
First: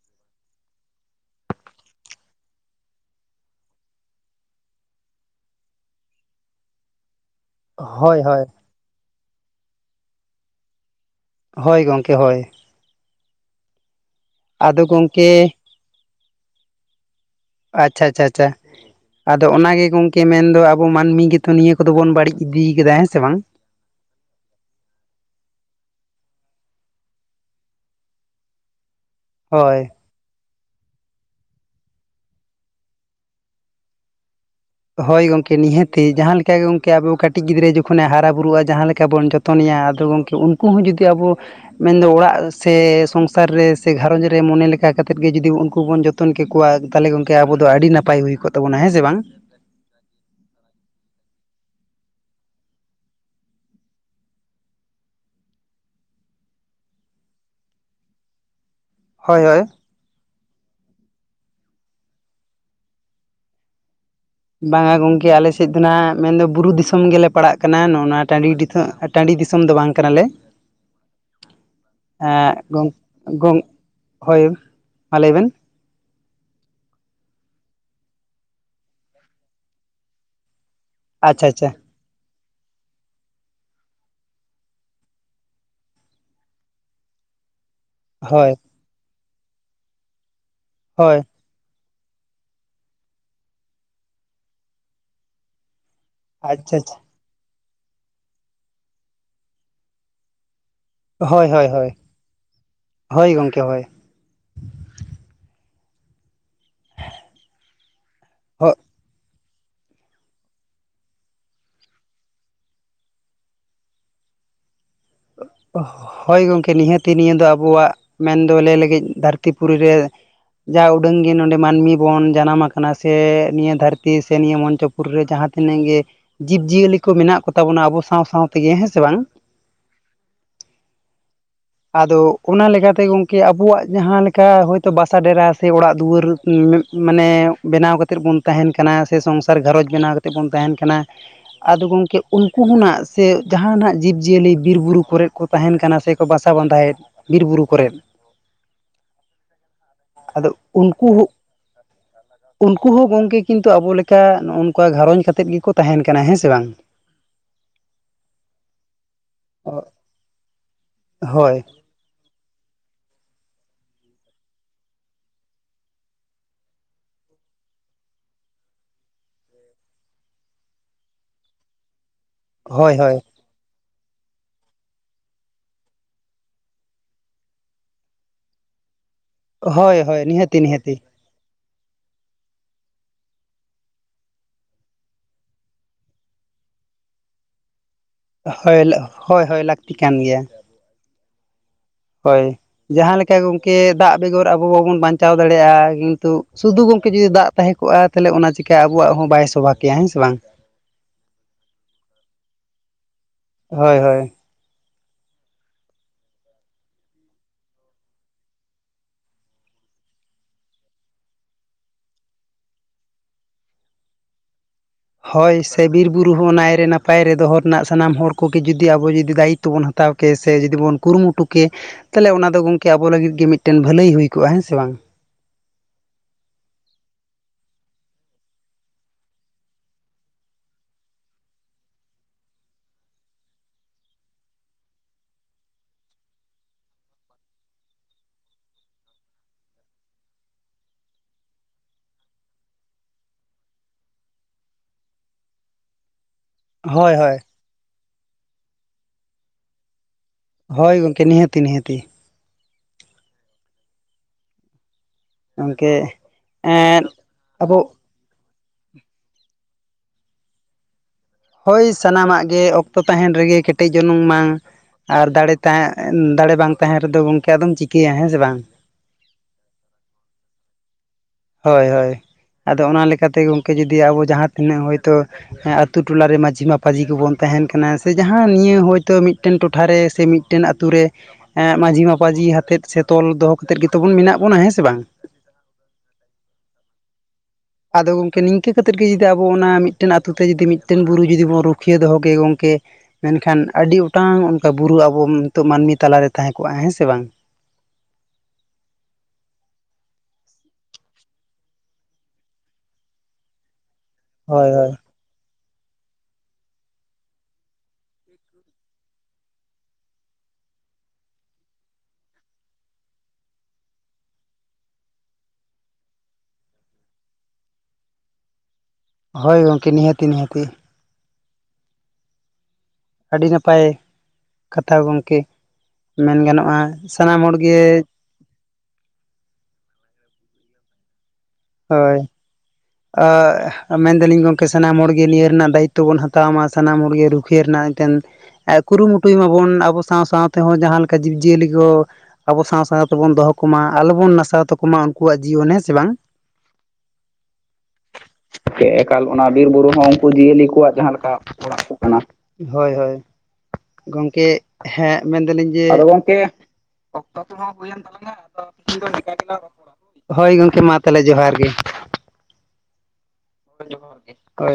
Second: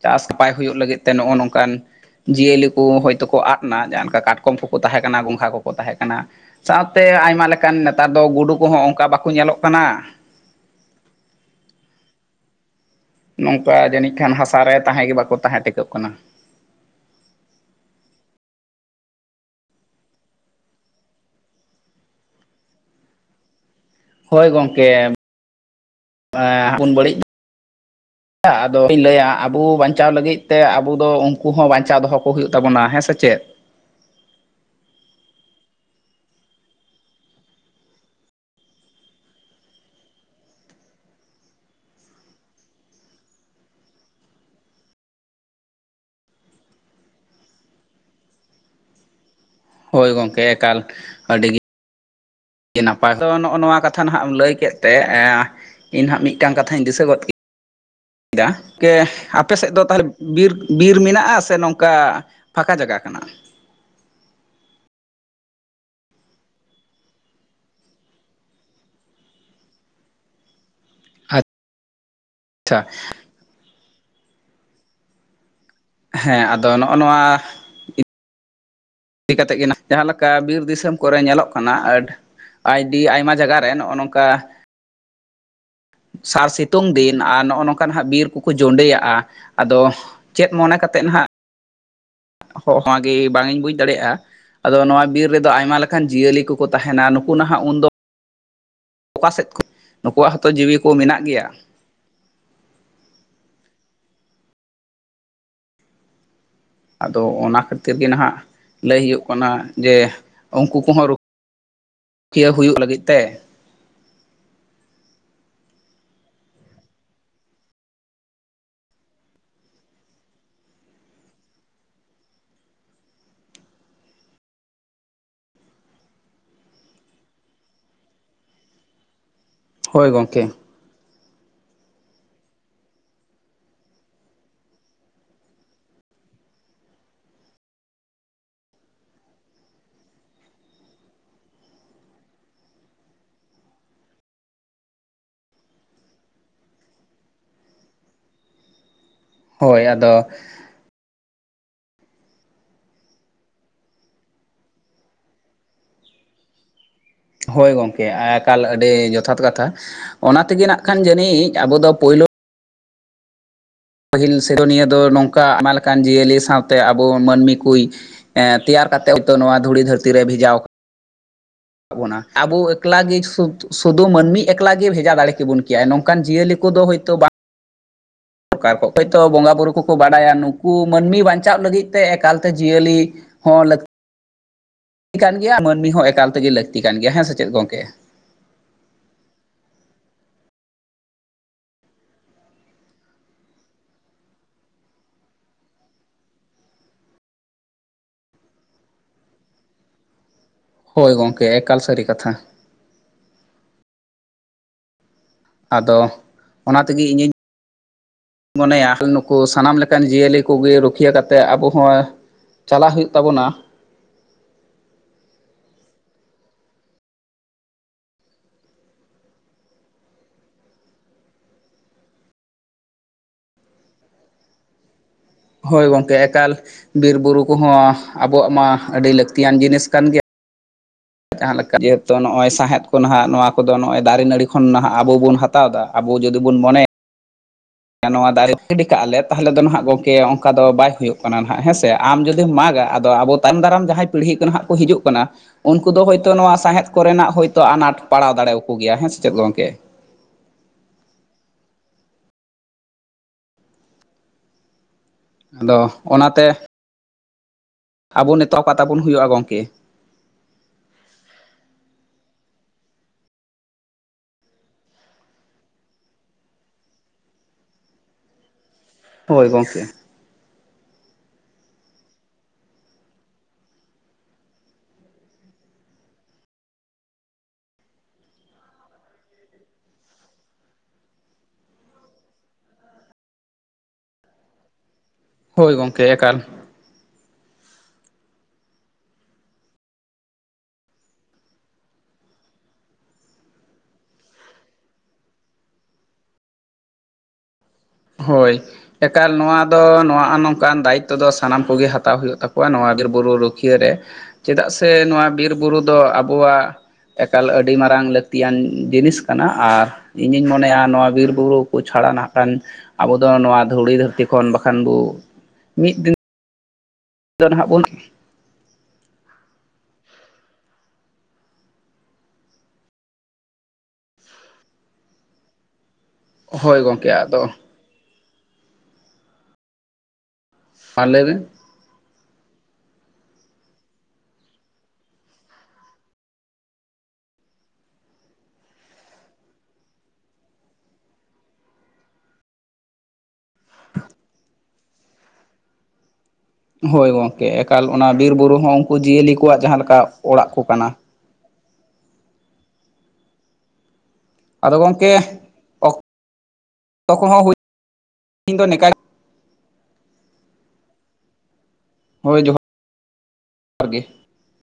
ᱪᱟᱥ ᱵᱟᱭ ᱦᱩᱭᱩᱜ ᱞᱟᱹᱜᱤᱫ ᱛᱮ ᱱᱚᱜᱼᱚ ᱱᱚᱝᱠᱟᱱ ᱡᱤᱭᱟᱹᱞᱤ ᱠᱚ ᱦᱳᱭᱛᱳ ᱠᱚ ᱟᱫ ᱮᱱᱟ ᱡᱟᱦᱟᱸ ᱚᱱᱠᱟ ᱠᱟᱴᱠᱚᱢ ᱠᱚᱠᱚ ᱛᱟᱦᱮᱸ ᱠᱟᱱᱟ ᱜᱚᱝᱜᱷᱟ ᱠᱚᱠᱚ ᱛᱟᱦᱮᱸ ᱠᱟᱱᱟ ᱥᱟᱶᱛᱮ ᱟᱭᱢᱟ ᱞᱮᱠᱟᱱ ᱱᱮᱛᱟᱨ ᱦᱳᱭ ᱫᱚ ᱦᱳᱭ ᱜᱩᱰᱩ ᱠᱚᱦᱚᱸ ᱚᱱᱠᱟ ᱵᱟᱠᱚ ᱧᱮᱞᱚᱜ ᱠᱟᱱᱟ ᱦᱳᱭ ᱜᱚᱝᱠᱮ ᱦᱳᱭ ᱱᱚᱝᱠᱟ ᱡᱟᱹᱱᱤᱡ ᱠᱷᱟᱱ ᱦᱟᱥᱟ ᱨᱮ ᱟᱫᱚ ᱛᱟᱦᱮᱸ ᱜᱮ ᱵᱟᱠᱚ ᱜᱚᱢᱠᱮ ᱛᱟᱦᱮᱸ ᱴᱷᱤᱠᱟᱹᱜ ᱠᱟᱱᱟ ᱟᱪᱪᱷᱟ ᱟᱪᱷᱟ ᱟᱪᱷᱟ ᱟᱫᱚ ᱚᱱᱟᱜ ᱜᱮ ᱜᱚᱝᱠᱮ ᱢᱮᱱᱫᱚ ᱟᱵᱚ ᱢᱟᱹᱱᱢᱤ ᱜᱮᱛᱚ ᱱᱤᱭᱟᱹ ᱠᱚᱫᱚ ᱵᱚᱱ ᱵᱟᱹᱲᱤᱡ ᱤᱫᱤ ᱠᱟᱫᱟ ᱦᱮᱸ ᱥᱮ ᱵᱟᱝ ᱦᱳᱭ ᱜᱚᱝᱠᱮ [unintelligible] ᱟ ᱵᱟᱹᱲᱤᱡ ᱟᱫᱚᱧ ᱞᱟᱹᱭᱟ ᱟᱵᱚ ᱦᱳᱭ ᱵᱟᱧᱪᱟᱣ ᱞᱟᱹᱜᱤᱫ ᱛᱮ ᱟᱵᱚ ᱫᱚ ᱩᱱᱠᱩ ᱦᱚᱸ ᱵᱟᱧᱪᱟᱣ ᱫᱚᱦᱚ ᱠᱚ ᱦᱩᱭᱩᱜ ᱛᱟᱵᱚᱱᱟ ᱦᱮᱸ ᱥᱮ ᱪᱮᱫ ᱦᱳᱭ ᱜᱚᱢᱠᱮ ᱱᱤᱦᱟᱹᱛᱤ ᱡᱟᱦᱟᱸ ᱞᱮᱠᱟ ᱜᱮ ᱜᱚᱢᱠᱮ ᱟᱚᱴᱤᱡ ᱜᱤᱫᱽᱨᱟᱹ ᱡᱚᱠᱷᱚᱱᱮ ᱦᱟᱨᱟ ᱵᱩᱨᱩᱜᱼᱟ ᱡᱟᱦᱟᱸ ᱞᱮᱠᱟ ᱵᱚᱱ ᱡᱚᱛᱚ ᱡᱚᱛᱚᱱᱮᱭᱟ ᱟᱫᱚ ᱜᱚᱢᱠᱮ ᱩᱱᱠᱩ ᱜᱮ ᱡᱩᱫᱤ ᱟᱵᱚ ᱢᱮᱱᱫᱚ ᱚᱲᱟᱜ ᱥᱮ ᱥᱚᱝᱥᱟᱨ ᱨᱮ ᱥᱮ ᱜᱷᱟᱨᱚᱸᱡᱽ ᱨᱮ ᱢᱚᱱᱮ ᱞᱮᱠᱟ ᱠᱟᱛᱮᱫ ᱜᱮ ᱡᱩᱫᱤ ᱩᱱᱠᱩ ᱵᱚᱱ ᱡᱚᱛᱚ ᱡᱚᱛᱚᱱ ᱠᱮᱠᱚᱣᱟ ᱛᱟᱦᱚᱞᱮ ᱜᱚᱢᱠᱮ ᱟᱵᱚ ᱫᱚ ᱟᱹᱰᱤ ᱱᱟᱯᱟᱭ ᱦᱩᱭ ᱠᱚᱜ ᱛᱟᱵᱚᱱᱟ ᱦᱮᱸ ᱥᱮᱮ ᱵᱟᱝ ᱦᱳᱭ ᱜᱚᱝᱠᱮ ᱮᱠᱟᱞ ᱟᱹᱰᱤ ᱜᱮ ᱟᱹᱰᱤ ᱱᱟᱯᱟᱭᱚ ᱱᱚᱜᱼᱚ ᱱᱚᱣᱟ ᱠᱟᱛᱷᱟ ᱱᱟᱜ ᱮᱢ ᱞᱟᱹᱭ ᱠᱮᱫ ᱛᱮ ᱤᱧ ᱦᱟᱸᱜ ᱢᱤᱫᱴᱟᱝ ᱠᱟᱛᱷᱟᱧ ᱫᱤᱥᱟᱹ ᱜᱚᱫ ᱠᱮᱫ ᱠᱮᱫᱟ ᱡᱮ ᱦᱳᱭ ᱟᱯᱮ ᱦᱳᱭ ᱥᱮᱫ ᱫᱚ ᱛᱟᱦᱞᱮ ᱵᱤᱨ ᱵᱤᱨ ᱢᱮᱱᱟᱜᱼᱟ ᱥᱮ ᱱᱚᱝᱠᱟ ᱯᱷᱟᱠᱟ ᱡᱟᱭᱜᱟ ᱠᱟᱱᱟ ᱵᱟᱝᱟ ᱜᱚᱢᱠᱮ ᱟᱞᱮ ᱥᱮᱫ ᱫᱚ ᱱᱟᱜ ᱢᱮᱱᱫᱚ ᱵᱩᱨᱩ ᱫᱤᱥᱚᱢ ᱜᱮᱞᱮ ᱯᱟᱲᱟᱜ ᱠᱟᱱᱟ ᱱᱚᱜᱼᱚ ᱱᱚᱣᱟ ᱴᱟᱺᱰᱤ ᱴᱟᱺᱰᱤ ᱫᱤᱥᱚᱢ ᱫᱚ ᱵᱟᱝ ᱠᱟᱱᱟᱞᱮ ᱟᱪ ᱦᱮ ᱜᱚᱝ ᱜᱚᱝ ᱦᱳᱭ ᱢᱟ ᱞᱟᱹᱭ ᱵᱮᱱ ᱦᱮᱸ ᱟᱫᱚ ᱱᱚᱜᱼᱚ ᱱᱚᱣᱟ ᱤᱫᱤ ᱠᱟᱛᱮ ᱜᱮ ᱱᱟᱟᱜ ᱡᱟᱦᱟᱸᱮᱠᱟ ᱵᱤᱨ ᱫᱤᱥᱚᱢ ᱠᱚᱨᱮ ᱟᱪᱪᱷᱟ ᱧᱮᱞᱚᱜ ᱟᱪᱪᱷᱟ ᱠᱟᱱᱟ ᱟᱹᱰᱤ ᱟᱭᱢᱟ ᱡᱟᱭᱟᱨᱮ ᱱᱚᱜᱼᱚ ᱱᱚᱝᱠᱟ ᱥᱟᱨ ᱥᱤᱛᱩᱝ ᱫᱤᱱ ᱟᱨ ᱱᱚᱜᱼᱚ ᱱᱚᱝᱠᱟ ᱱᱟᱟᱸᱜ ᱵᱤᱨ ᱠᱚᱠᱚ ᱦᱳᱭ ᱡᱚᱸᱰᱭᱟᱜᱼᱟ ᱟᱫᱚ ᱪᱮᱫ ᱢᱚᱱᱮ ᱠᱟᱛᱮᱫ ᱦᱳᱭ ᱱᱟᱦᱜ ᱦᱚᱭ ᱱᱚᱣᱟᱜᱮ ᱵᱟᱝ ᱤᱧ ᱵᱩᱡᱽ ᱫᱟᱲᱮᱭᱟᱜᱼᱟ ᱟᱫᱚ ᱱᱚᱣᱟ ᱵᱤᱨ ᱨᱮᱫᱚ ᱟᱭᱢᱟ ᱞᱮᱠᱟ ᱠᱷᱟᱱ ᱡᱤᱭᱟᱹᱞᱤ ᱠᱚᱠᱚ ᱟᱪᱪᱷᱟ ᱟᱪᱪᱷᱟ ᱛᱟᱦᱮᱱᱟ ᱱᱩᱠᱩ ᱱᱟᱦᱟᱜ ᱩᱱᱫᱚ ᱚᱠᱟ ᱥᱮᱫ ᱠᱚ ᱱᱩᱠᱩᱣᱟᱜ ᱦᱛᱚ ᱡᱤᱣᱤ ᱠᱚ ᱢᱮᱱᱟᱜ ᱜᱮᱭᱟ ᱦᱳᱭ ᱦᱳᱭ ᱦᱳᱭ ᱦᱳᱭ ᱜᱚᱢᱠᱮ ᱦᱳᱭ ᱟᱫᱚ ᱚᱱᱟ ᱠᱷᱟᱹᱛᱤᱨ ᱜᱮ ᱱᱟᱦᱟᱜ ᱞᱟᱹᱭ ᱦᱩᱭᱩᱜ ᱚᱱᱟ ᱡᱮ ᱩᱱᱠᱩ ᱠᱚᱦᱚᱸ ᱨᱠᱷᱤᱭᱟᱹ ᱦᱩᱭᱩᱜ ᱞᱟᱹᱜᱤᱫ ᱛᱮ ᱦᱳᱭ ᱜᱚᱢᱠᱮ ᱱᱤᱦᱟᱹᱛᱤ ᱱᱤᱭᱟᱹ ᱫᱚ ᱟᱵᱚᱣᱟᱜ ᱢᱮᱱᱫᱚ ᱞᱮ-ᱞᱮᱜᱮᱡ ᱫᱷᱟᱹᱨᱛᱤ ᱯᱩᱨᱤ ᱨᱮ ᱡᱟ ᱩᱰᱟᱹᱝ ᱜᱮ ᱱᱚᱰᱮ ᱢᱟᱹᱱᱢᱤ ᱵᱚᱱ ᱡᱟᱱᱟᱢ ᱟᱠᱟᱱᱟ ᱥᱮ ᱱᱤᱭᱟᱹ ᱫᱷᱟᱹᱨᱛᱤ ᱥᱮ ᱱᱤᱭᱟᱹ ᱢᱚᱧᱪᱚ ᱯᱩᱨ ᱨᱮ ᱡᱟᱦᱟᱸ ᱛᱤᱱᱟᱹᱜ ᱜᱮ ᱡᱤᱵᱽᱡᱤᱭᱟᱹᱞᱤ ᱠᱚ ᱢᱮᱱᱟᱜ ᱠᱚᱛᱟ ᱵᱚᱱᱟ ᱟᱵᱚ ᱥᱟᱶ ᱥᱟᱶ ᱛᱮᱜᱮ ᱦᱮᱸ ᱥᱮ ᱵᱟᱝ ᱦᱳᱭ ᱜᱚᱢᱠᱮ ᱟᱫᱚ ᱚᱱᱟ ᱞᱮᱠᱟᱛᱮ ᱜᱚᱝᱠᱮ ᱟᱵᱚᱣᱟᱜ ᱡᱟᱦᱟᱸ ᱞᱮᱠᱟ ᱦᱚᱭᱛᱳ ᱵᱟᱥᱟ ᱰᱮᱨᱟ ᱥᱮ ᱚᱲᱟᱜ ᱫᱩᱣᱟᱹᱨ ᱢᱟᱱᱮ ᱵᱮᱱᱟᱣ ᱠᱟᱛᱮᱫ ᱵᱚᱱ ᱛᱟᱦᱮᱱ ᱠᱟᱱᱟ ᱥᱮ ᱥᱚᱝᱥᱟᱨ ᱜᱷᱟᱨᱚᱸᱡᱽ ᱵᱮᱱᱟᱣ ᱠᱟᱛᱮᱫ ᱵᱚᱱ ᱛᱟᱦᱮᱱ ᱠᱟᱱᱟ ᱟᱫᱚ ᱜᱚᱢᱠᱮ ᱩᱱᱠᱩ ᱦᱚᱸᱱᱟᱜ ᱥᱮ ᱡᱟᱦᱟᱱᱟᱜ ᱡᱤᱵᱽᱼᱡᱤᱭᱟᱹᱞᱤ ᱵᱤᱨ ᱵᱩᱨᱩ ᱠᱚᱨᱮ ᱠᱚ ᱛᱟᱦᱮᱱ ᱠᱟᱱᱟ ᱥᱮᱠᱚ ᱵᱟᱥ ᱟᱥᱟ ᱵᱟᱸᱫᱟᱭᱮᱫ ᱵᱤᱨ ᱵᱩᱨᱩ ᱠᱚᱨᱮᱫ ᱦᱳᱭ ᱟᱫᱚ ᱩᱱᱠᱩ ᱦᱚᱸ ᱩᱱᱠᱩ ᱦᱚᱸ ᱜᱚᱝᱠᱮ ᱠᱤᱱᱛᱩ ᱟᱵᱚ ᱞᱮᱠᱟ ᱱᱚᱜ ᱱᱚᱝᱠᱟ ᱜᱷᱟᱨᱚᱸᱡᱽ ᱠᱟᱛᱮᱫ ᱜᱮᱠᱚ ᱛᱟᱦᱮᱱ ᱠᱟᱱᱟ ᱦᱮᱸ ᱥᱮ ᱵᱟᱝ [unintelligible] ᱦᱳᱭ ᱜᱚᱢᱠᱮ ᱮᱠᱟᱞ ᱟᱹᱰᱤ ᱡᱚᱛᱷᱟᱛ ᱠᱟᱛᱷᱟ ᱚᱱᱟ ᱛᱮᱜᱮ ᱱᱟᱜ ᱠᱷᱟᱱ ᱡᱟᱹᱱᱤᱡ ᱦᱳᱭ ᱟᱵᱚ ᱯᱳᱭᱞᱳ ᱯᱟᱹᱦᱤᱞ ᱥᱤᱨᱡᱚᱱᱤᱭᱟᱹ ᱫᱚ ᱱᱚᱝᱠᱟ ᱟᱭᱢᱟ ᱞᱮᱠᱟᱱ ᱡᱤᱭᱟᱹᱞᱤ ᱥᱟᱶᱛᱮ ᱟᱵᱚ ᱢᱟᱹᱱᱢᱤ ᱠᱚ ᱮᱸ ᱛᱮᱭᱟᱨ ᱠᱟᱛᱮᱫ ᱦᱚᱭᱛᱚ ᱱᱚᱣᱟ ᱫᱷᱩᱲᱤ ᱫᱷᱟᱹᱨᱛᱤ ᱨᱮ ᱵᱷᱮᱡᱟᱣ ᱟᱵᱚ ᱱᱟᱜ ᱟᱵᱚ ᱦᱳᱭ ᱮᱠᱞᱟ ᱦᱳᱭ ᱜᱮ ᱥᱩᱫ ᱥᱩᱫᱷᱩ ᱢᱟᱹᱱᱢᱤ ᱮᱠᱞᱟ ᱜᱮ ᱵᱷᱮᱡᱟ ᱫᱟᱲᱮ ᱠᱮᱵᱚᱱ ᱠᱮᱭᱟ ᱱᱚᱝᱠᱟᱱ ᱡᱤᱭᱟᱹᱞᱤ ᱠᱚᱫᱚ ᱦᱭᱛᱳ ᱵᱟᱝ ᱥᱚᱨᱠᱟᱨ ᱠᱚ ᱠᱷᱚᱱ ᱛᱚ ᱵᱚᱸᱜᱟ ᱵᱳᱨᱳ ᱠᱚᱠᱚ ᱦᱳᱭ ᱦᱳᱭ ᱵᱟᱰᱟᱭᱟ ᱱᱤᱦᱟᱹᱛᱤ ᱱᱩᱠᱩ ᱱᱤᱦᱟᱹᱛᱤ ᱢᱟᱹᱱᱢᱤ ᱵᱟᱧᱪᱟᱜ ᱞᱟᱹᱜᱤᱫ ᱛᱮ ᱮᱠᱟᱞᱛᱮ ᱡᱤᱭᱟᱹᱞᱤ ᱦᱚᱸ ᱞᱟᱹᱠ ᱞᱟᱹᱠᱛᱤ ᱠᱟᱱ ᱜᱮᱭᱟ ᱢᱟᱹᱱᱢᱤ ᱦᱚᱸ ᱮᱠᱟᱞᱜᱮ ᱞᱟᱹᱠᱛᱤ ᱠᱟᱱ ᱜᱮᱭᱟ ᱦᱮᱸ ᱥᱮ ᱪᱮᱫ ᱜᱚᱝᱠᱮ ᱦᱳᱭ ᱞᱚ ᱦᱳᱭ ᱞᱟᱹᱠᱛᱤ ᱠᱟᱱ ᱜᱮᱭᱟ ᱦᱳᱭ ᱡᱟᱦᱟᱸᱮᱠᱟ ᱜᱚᱝᱠᱮ ᱫᱟᱜ ᱵᱮᱜᱚᱨ ᱟᱵᱚ ᱵᱟᱵᱚᱱ ᱵᱟᱧᱪᱟᱣ ᱫᱟᱲᱮᱭᱟᱜᱼᱟ ᱠᱤᱱᱛᱩ ᱥᱩᱫᱷᱩ ᱜᱚᱝᱠᱮ ᱡᱩᱫᱤ ᱫᱟᱜ ᱛᱟᱦᱮᱸ ᱠᱚᱜᱼᱟ ᱾ ᱛᱟᱦᱚᱞᱮ ᱚᱱᱟ ᱪᱮᱠᱟ ᱟᱵᱚᱣᱟᱜ ᱦᱚᱸ ᱵᱟᱭ ᱥᱚᱵᱷᱟ ᱠᱮᱭᱟ ᱦᱮᱸ ᱥᱮ ᱵᱟᱝ ᱦᱳᱭ ᱜᱚᱢᱠᱮ ᱮᱠᱟᱞ ᱥᱟᱹᱨᱤ ᱠᱟᱛᱷᱟ ᱾ ᱦᱳᱭ ᱦᱳᱭ ᱾ ᱟᱫᱚ ᱚᱱᱟ ᱛᱮᱜᱮ ᱤᱧᱤᱧ ᱾ ᱢᱚᱱᱮᱭᱟ ᱱᱩᱠᱩ ᱥᱟᱱᱟᱢ ᱞᱮᱠᱟᱱ ᱡᱤᱭᱟᱹᱞᱤ ᱠᱚᱜᱮ ᱨᱩᱠᱷᱤᱭᱟᱹ ᱠᱟᱛᱮ ᱟᱵᱚ ᱦᱚᱸ ᱪᱟᱞᱟᱜ ᱦᱩᱭᱩᱜ ᱛᱟᱵᱚᱱᱟ ᱾ ᱦᱳᱭ ᱥᱮ ᱵᱤᱨᱼ ᱵᱩᱨᱩ ᱦᱚᱸ ᱱᱟᱭᱨᱮ ᱱᱟᱯᱟᱭ ᱨᱮ ᱫᱚᱦᱚ ᱨᱮᱱᱟᱜ ᱥᱟᱱᱟᱢ ᱦᱚᱲ ᱠᱚᱜᱮ ᱡᱩᱫᱤ ᱟᱵᱚ ᱡᱩᱫᱤ ᱫᱟᱭᱤᱛᱚ ᱵᱚᱱ ᱦᱟᱛᱟᱣᱟ ᱦᱟᱛᱟᱣ ᱠᱮ ᱥᱮ ᱡᱩᱫᱤ ᱵᱚᱱ ᱠᱩᱨᱩᱢᱩᱴᱩ ᱠᱮ ᱛᱟᱦᱚᱞᱮ ᱚᱱᱟᱫᱚ ᱜᱚᱢᱠᱮ ᱟᱵᱚ ᱞᱟᱹᱜᱤᱫ ᱜᱮ ᱢᱤᱫᱴᱮᱱ ᱵᱷᱟᱹᱞᱟᱹᱭ ᱦᱩᱭ ᱠᱚᱜᱼᱟ ᱦᱮᱸ ᱥᱮ ᱵᱟᱝ ᱦᱳᱭ ᱜᱚᱝᱠᱮ ᱮᱠᱟᱞ ᱵᱤᱨ ᱵᱩᱨᱩ ᱠᱚᱦᱚᱸ ᱟᱵᱚᱣᱟᱜ ᱢᱟ ᱟᱹᱰᱤ ᱞᱟᱹᱠᱛᱤᱭᱟᱱ ᱡᱤᱱᱤᱥ ᱠᱟᱱ ᱜᱮᱭᱟ ᱡᱟᱦᱟᱸ ᱞᱮᱠᱟ ᱡᱮᱦᱮᱛᱩ ᱱᱚᱜᱼᱚᱭ ᱥᱟᱶᱸᱦᱮᱫ ᱠᱚ ᱱᱟᱦᱟᱜ ᱱᱚᱣᱟ ᱠᱚᱫᱚ ᱱᱚᱜᱼᱚᱭ ᱫᱟᱨᱮ ᱱᱟᱹᱤ ᱠᱷᱚᱱ ᱱᱟᱦᱟᱜ ᱟᱵᱚ ᱵᱚᱱ ᱦᱟᱛᱟᱟᱣ ᱦᱟᱛᱟᱣᱫᱟ ᱟᱵᱚ ᱡᱩᱫᱤ ᱵᱚᱱ ᱢᱚᱱᱮᱭᱟ ᱱᱚᱣᱟ ᱫᱟᱨᱮ ᱜᱤᱰᱤ ᱠᱟᱜᱼᱟᱞᱮ ᱛᱟᱦᱚᱞᱮ ᱫᱚ ᱱᱟᱦᱜ ᱜᱚᱢᱠᱮ ᱚᱱᱠᱟ ᱫᱚ ᱵᱟᱭ ᱦᱩᱭᱩᱜ ᱠᱟᱱᱟ ᱱᱟᱦᱜ ᱦᱮᱸ ᱥᱮ ᱟᱢ ᱡᱩᱫᱤᱢ ᱢᱟᱜᱟ ᱟᱫᱚ ᱟᱵᱚ ᱛᱟᱭᱚᱢ ᱫᱟᱨᱟᱢ ᱡᱟᱦᱟᱸᱭ ᱯᱤᱲᱦᱤ ᱠᱚ ᱱᱟᱦᱟᱜ ᱠᱚ ᱦᱤᱡᱩᱜ ᱠᱟᱱᱟ ᱩᱱᱠᱩ ᱫᱚ ᱦᱭᱛᱳ ᱱᱚᱣᱟ ᱾ ᱥᱟᱸᱮᱫ ᱦᱳᱭ ᱠᱚᱨᱮᱱᱟᱜ ᱦᱳᱭ ᱦᱳᱭᱛᱳ ᱟᱱᱟᱴ ᱯᱟᱲᱟᱣ ᱫᱟᱲᱮᱭᱟ ᱠᱚ ᱜᱮᱭᱟ ᱦᱮᱸ ᱥᱮ ᱪᱮᱫ ᱜᱚᱝᱠᱮ ᱾ ᱦᱳᱭ ᱜᱚᱢᱠᱮ ᱱᱤᱦᱟᱹᱛᱤ ᱱᱤᱦᱟᱹᱛᱤ ᱾ ᱟᱫᱚ ᱜᱚᱢᱠᱮ ᱚᱱᱟᱛᱮ [unintelligible] ᱟᱵᱚᱜ ᱟᱵᱚ ᱱᱤᱛᱚᱜ ᱚᱠᱟᱛᱟᱵᱚᱱ ᱦᱩᱭᱩᱜᱼᱟ ᱜᱚᱢᱠᱮ, ᱾ ᱦᱳᱭ ᱥᱟᱱᱟᱢᱟᱜ ᱜᱮ ᱚᱠᱛᱚ ᱛᱟᱦᱮᱸᱱ ᱨᱮᱜᱮ ᱠᱷᱮᱴᱮᱡ ᱡᱚᱱᱩᱝ ᱢᱟ ᱾ ᱟᱨ ᱫᱟᱲᱮ ᱛᱟᱦᱮᱸ ᱮ ᱫᱟᱲᱮ ᱵᱟᱝ ᱛᱟᱦᱮᱸᱱ ᱨᱮᱫᱚ ᱜᱚᱢᱠᱮ ᱟᱫᱚᱢ ᱪᱤᱠᱟᱹᱭᱟ ᱦᱮᱸ ᱥᱮ ᱵᱟᱝ ᱾ ᱦᱳᱭ ᱜᱚᱝᱠᱮ ᱾ ᱦᱳᱭ ᱦᱳᱭ ᱟᱫᱚ ᱚᱱᱟ ᱞᱮᱠᱟᱛᱮ ᱜᱚᱢᱠᱮ ᱡᱩᱫᱤ ᱟᱵᱚ ᱡᱟᱦᱟᱸ ᱛᱤᱱᱟᱹᱜ ᱦᱚᱭᱛᱳ ᱟᱹᱛᱩ ᱴᱚᱞᱟ ᱨᱮ ᱢᱟᱡᱷᱤ ᱢᱟᱯᱟᱡᱷᱤ ᱠᱚᱵᱚᱱ ᱛᱟᱦᱮᱱ ᱠᱟᱱᱟ ᱥᱮ ᱡᱟᱦᱟᱸ ᱱᱤᱭᱟᱹ ᱦᱚᱭᱛᱳ ᱢᱤᱫᱴᱮᱱ ᱴᱚᱴᱷᱟᱨᱮ ᱥᱮ ᱢᱤᱫ ᱢᱤᱫᱴᱮᱱ ᱟᱹᱛᱩ ᱨᱮ ᱮ ᱢᱟᱺᱡᱷᱤ ᱢᱟᱯᱟᱡᱷᱤ ᱦᱟᱛᱮᱫ ᱥᱮ ᱛᱚᱞ ᱫᱚᱦᱚ ᱠᱟᱛᱮᱫ ᱜᱮᱛᱚᱵᱚᱱ ᱢᱮᱱᱟᱜ ᱵᱚᱱᱟ ᱦᱮᱸ ᱥᱮ ᱵᱟᱝ? ᱦᱳᱭ ᱜᱚᱢᱠᱮ ᱮᱠᱟᱞ ᱾ ᱟᱫᱚ ᱜᱚᱢᱠᱮ ᱱᱤᱝᱠᱟ ᱠᱟᱛᱮ ᱜᱮ ᱡᱚᱫᱤ ᱟᱵᱚ ᱚᱱᱟ ᱢᱤᱫ ᱴᱟᱝ ᱟᱹᱛᱩ ᱛᱮ ᱢᱤᱫ ᱴᱟᱝ ᱵᱩᱨᱩ ᱡᱩᱫᱤ ᱨᱩᱠᱷᱤᱭᱟᱹ ᱫᱚ ᱦᱚ ᱠᱤᱭᱟ ᱜᱚᱢᱠᱮ, ᱢᱮᱱᱠᱷᱟᱱ ᱟᱹᱰᱤ ᱜᱚᱴᱟᱝ ᱚᱱᱠᱟ ᱵᱩᱨᱩ ᱟᱵᱚ ᱱᱤᱛᱚᱜ ᱢᱟᱹᱱᱢᱤ ᱛᱟᱞᱟᱨᱮ ᱛᱟᱦᱮᱸ ᱠᱚᱜ-ᱟ ᱦᱮᱸ ᱥᱮ ᱵᱟᱝ? ᱦᱳᱭ ᱾ ᱮᱠᱟᱞ ᱱᱚᱣᱟ ᱫᱚ ᱱᱚᱣᱟ ᱟᱱ ᱚᱝᱠᱟᱱ ᱫᱟᱭᱤᱛᱛᱚ ᱫᱚ ᱥᱟᱱᱟᱢ ᱠᱚᱜᱮ ᱦᱟᱛᱟᱣ ᱦᱩᱭᱩᱜ ᱛᱟᱠᱚᱣᱟ ᱱᱚᱣᱟ ᱵᱤᱨ ᱵᱩᱨᱩ ᱨᱩ [unintelligible] ᱨᱩᱠᱷᱤᱭᱟᱹ ᱨᱮ ᱦᱳᱭ ᱪᱮᱫᱟᱜ ᱥᱮ ᱦᱳᱭ ᱱᱚᱣᱟ ᱵᱤᱨᱵᱩᱨᱩ ᱫᱚ ᱟᱵᱚᱣᱟᱜ ᱮᱠᱟᱞ ᱟᱹᱰᱤ ᱢᱟᱨᱟᱝ ᱞᱟᱹᱠᱛᱤᱭᱟᱱ ᱡᱤᱱᱤᱥ ᱠᱟᱱᱟ ᱟᱨ, ᱤᱧ ᱧᱤᱧ ᱢᱚᱱᱮᱭᱟ ᱱᱚᱣᱟ ᱵᱤᱨ ᱵᱩᱨᱩ ᱠᱚ ᱪᱷᱟᱲᱟᱱ ᱟᱠᱟᱱ ᱟᱵᱚ ᱫᱚ ᱱᱚᱣᱟ ᱫᱷᱩᱲᱤ ᱫᱷᱟᱹᱨᱛᱤ ᱠᱷᱚᱱ ᱵᱟᱠᱷᱟᱱ ᱵᱚ ᱢᱤᱫ ᱫᱤᱱ [inaudible] ᱱᱟᱦᱟᱜ ᱵᱚᱱ ᱦᱳᱭ ᱜᱚᱢᱠᱮ ᱱᱤᱦᱟᱹᱛᱤ ᱱᱤᱦᱟᱹᱛᱤ ᱟᱹᱰᱤ ᱱᱟᱯᱟᱭ ᱠᱟᱛᱷᱟ ᱜᱚᱢᱠᱮ ᱢᱮᱱ ᱦᱳᱭ ᱜᱟᱱᱚᱜᱼᱟ ᱜᱚᱝᱠᱮ ᱥᱟᱱᱟᱢ ᱟᱫᱚ ᱦᱚᱲᱜᱮ ᱟᱞᱮᱨᱮᱱ ᱾ ᱦᱳᱭ ᱟᱻᱟᱜ ᱢᱮᱱᱫᱟᱞᱤᱧ ᱜᱚᱢᱠᱮ ᱥᱟᱱᱟᱢ ᱦᱚᱲᱜᱮ ᱱᱤᱭᱟᱹ ᱨᱮᱱᱟᱜ ᱫᱟᱭᱤᱛᱛᱚ ᱵᱚᱱ ᱦᱟᱛᱟᱣ ᱢᱟ ᱥᱟᱱᱟᱢ ᱦᱚᱲᱜᱮ ᱨᱩᱠᱷᱤᱭᱟᱹ ᱨᱮᱱᱟᱜ ᱮᱱᱠᱷᱟᱱ ᱠᱩᱨᱩᱢᱩᱴᱩᱭ ᱢᱟᱵᱚᱱ ᱟᱵᱚ ᱥᱟᱶ ᱥᱟᱶᱛᱮᱦᱚᱸ ᱡᱟᱦᱟᱸ ᱞᱮᱠᱟ ᱡᱤᱵᱽᱼᱡᱤᱭᱟᱹᱞᱤ ᱠᱚ ᱦᱚᱸ ᱟᱵᱚ ᱥᱟᱶ ᱥᱟᱶ ᱛᱮᱵᱚᱱ ᱫᱚᱦᱚ ᱠᱚᱢᱟ ᱟᱞᱚᱵᱚᱱ ᱱᱟᱥᱟᱣ ᱛᱟᱠᱚ ᱢᱟ ᱩᱱᱠᱩᱣᱟᱜ ᱡᱤᱭᱚᱱ ᱦᱮᱸ ᱥᱮ ᱵᱟᱝ? ᱦᱳᱭ ᱜᱚᱝᱠᱮ ᱮᱠᱟᱞ ᱚᱱᱟ ᱵᱤᱨ ᱵᱩᱨᱩ ᱦᱚᱸ ᱩᱱᱠᱩ ᱮᱠᱟᱞ ᱡᱤᱭᱟᱹᱞᱤ ᱚᱱᱟ ᱠᱚᱣᱟᱜ ᱡᱟᱦᱟᱸ ᱵᱤᱨᱵᱩᱨᱩ ᱞᱮᱠᱟ ᱦᱚᱸ ᱩᱱᱠᱩ ᱚᱲᱟᱜ ᱠᱚ ᱡᱤᱭᱟᱹᱞᱤ ᱠᱟᱱᱟ ᱠᱚᱣᱟᱜ ᱡᱟᱦᱟᱸ ᱞᱮᱠᱟ ᱚᱲᱟᱜ ᱠᱚ ᱠᱟᱱᱟ ᱦᱳᱭ ᱦᱳᱭ ᱾ ᱜᱚᱝᱠᱮ ᱟᱫᱚ ᱜᱚᱝᱠᱮ ᱦᱮᱸ ᱢᱮᱱᱫᱟᱞᱤᱧ ᱡᱮ ᱟᱫᱚ ᱚᱠᱛᱚ ᱜᱚᱝᱠᱮ ᱚᱠᱛᱚ ᱠᱚᱦᱚ ᱦᱩᱭᱮᱱ [unintelligible] ᱤᱧ ᱫᱚ ᱱᱮᱠᱟ [unintelligible] ᱦᱳᱭ ᱜᱚᱝᱠᱮ ᱢᱟ ᱛᱟᱦᱚᱞᱮ ᱡᱚᱦᱟᱨ ᱜᱮ ᱾ ᱦᱳᱭ ᱡᱚᱦᱚ [unintelligible] ᱦᱩᱭ ᱡᱚᱦᱟᱨ ᱜᱮ ᱦᱳᱭ [inaudible]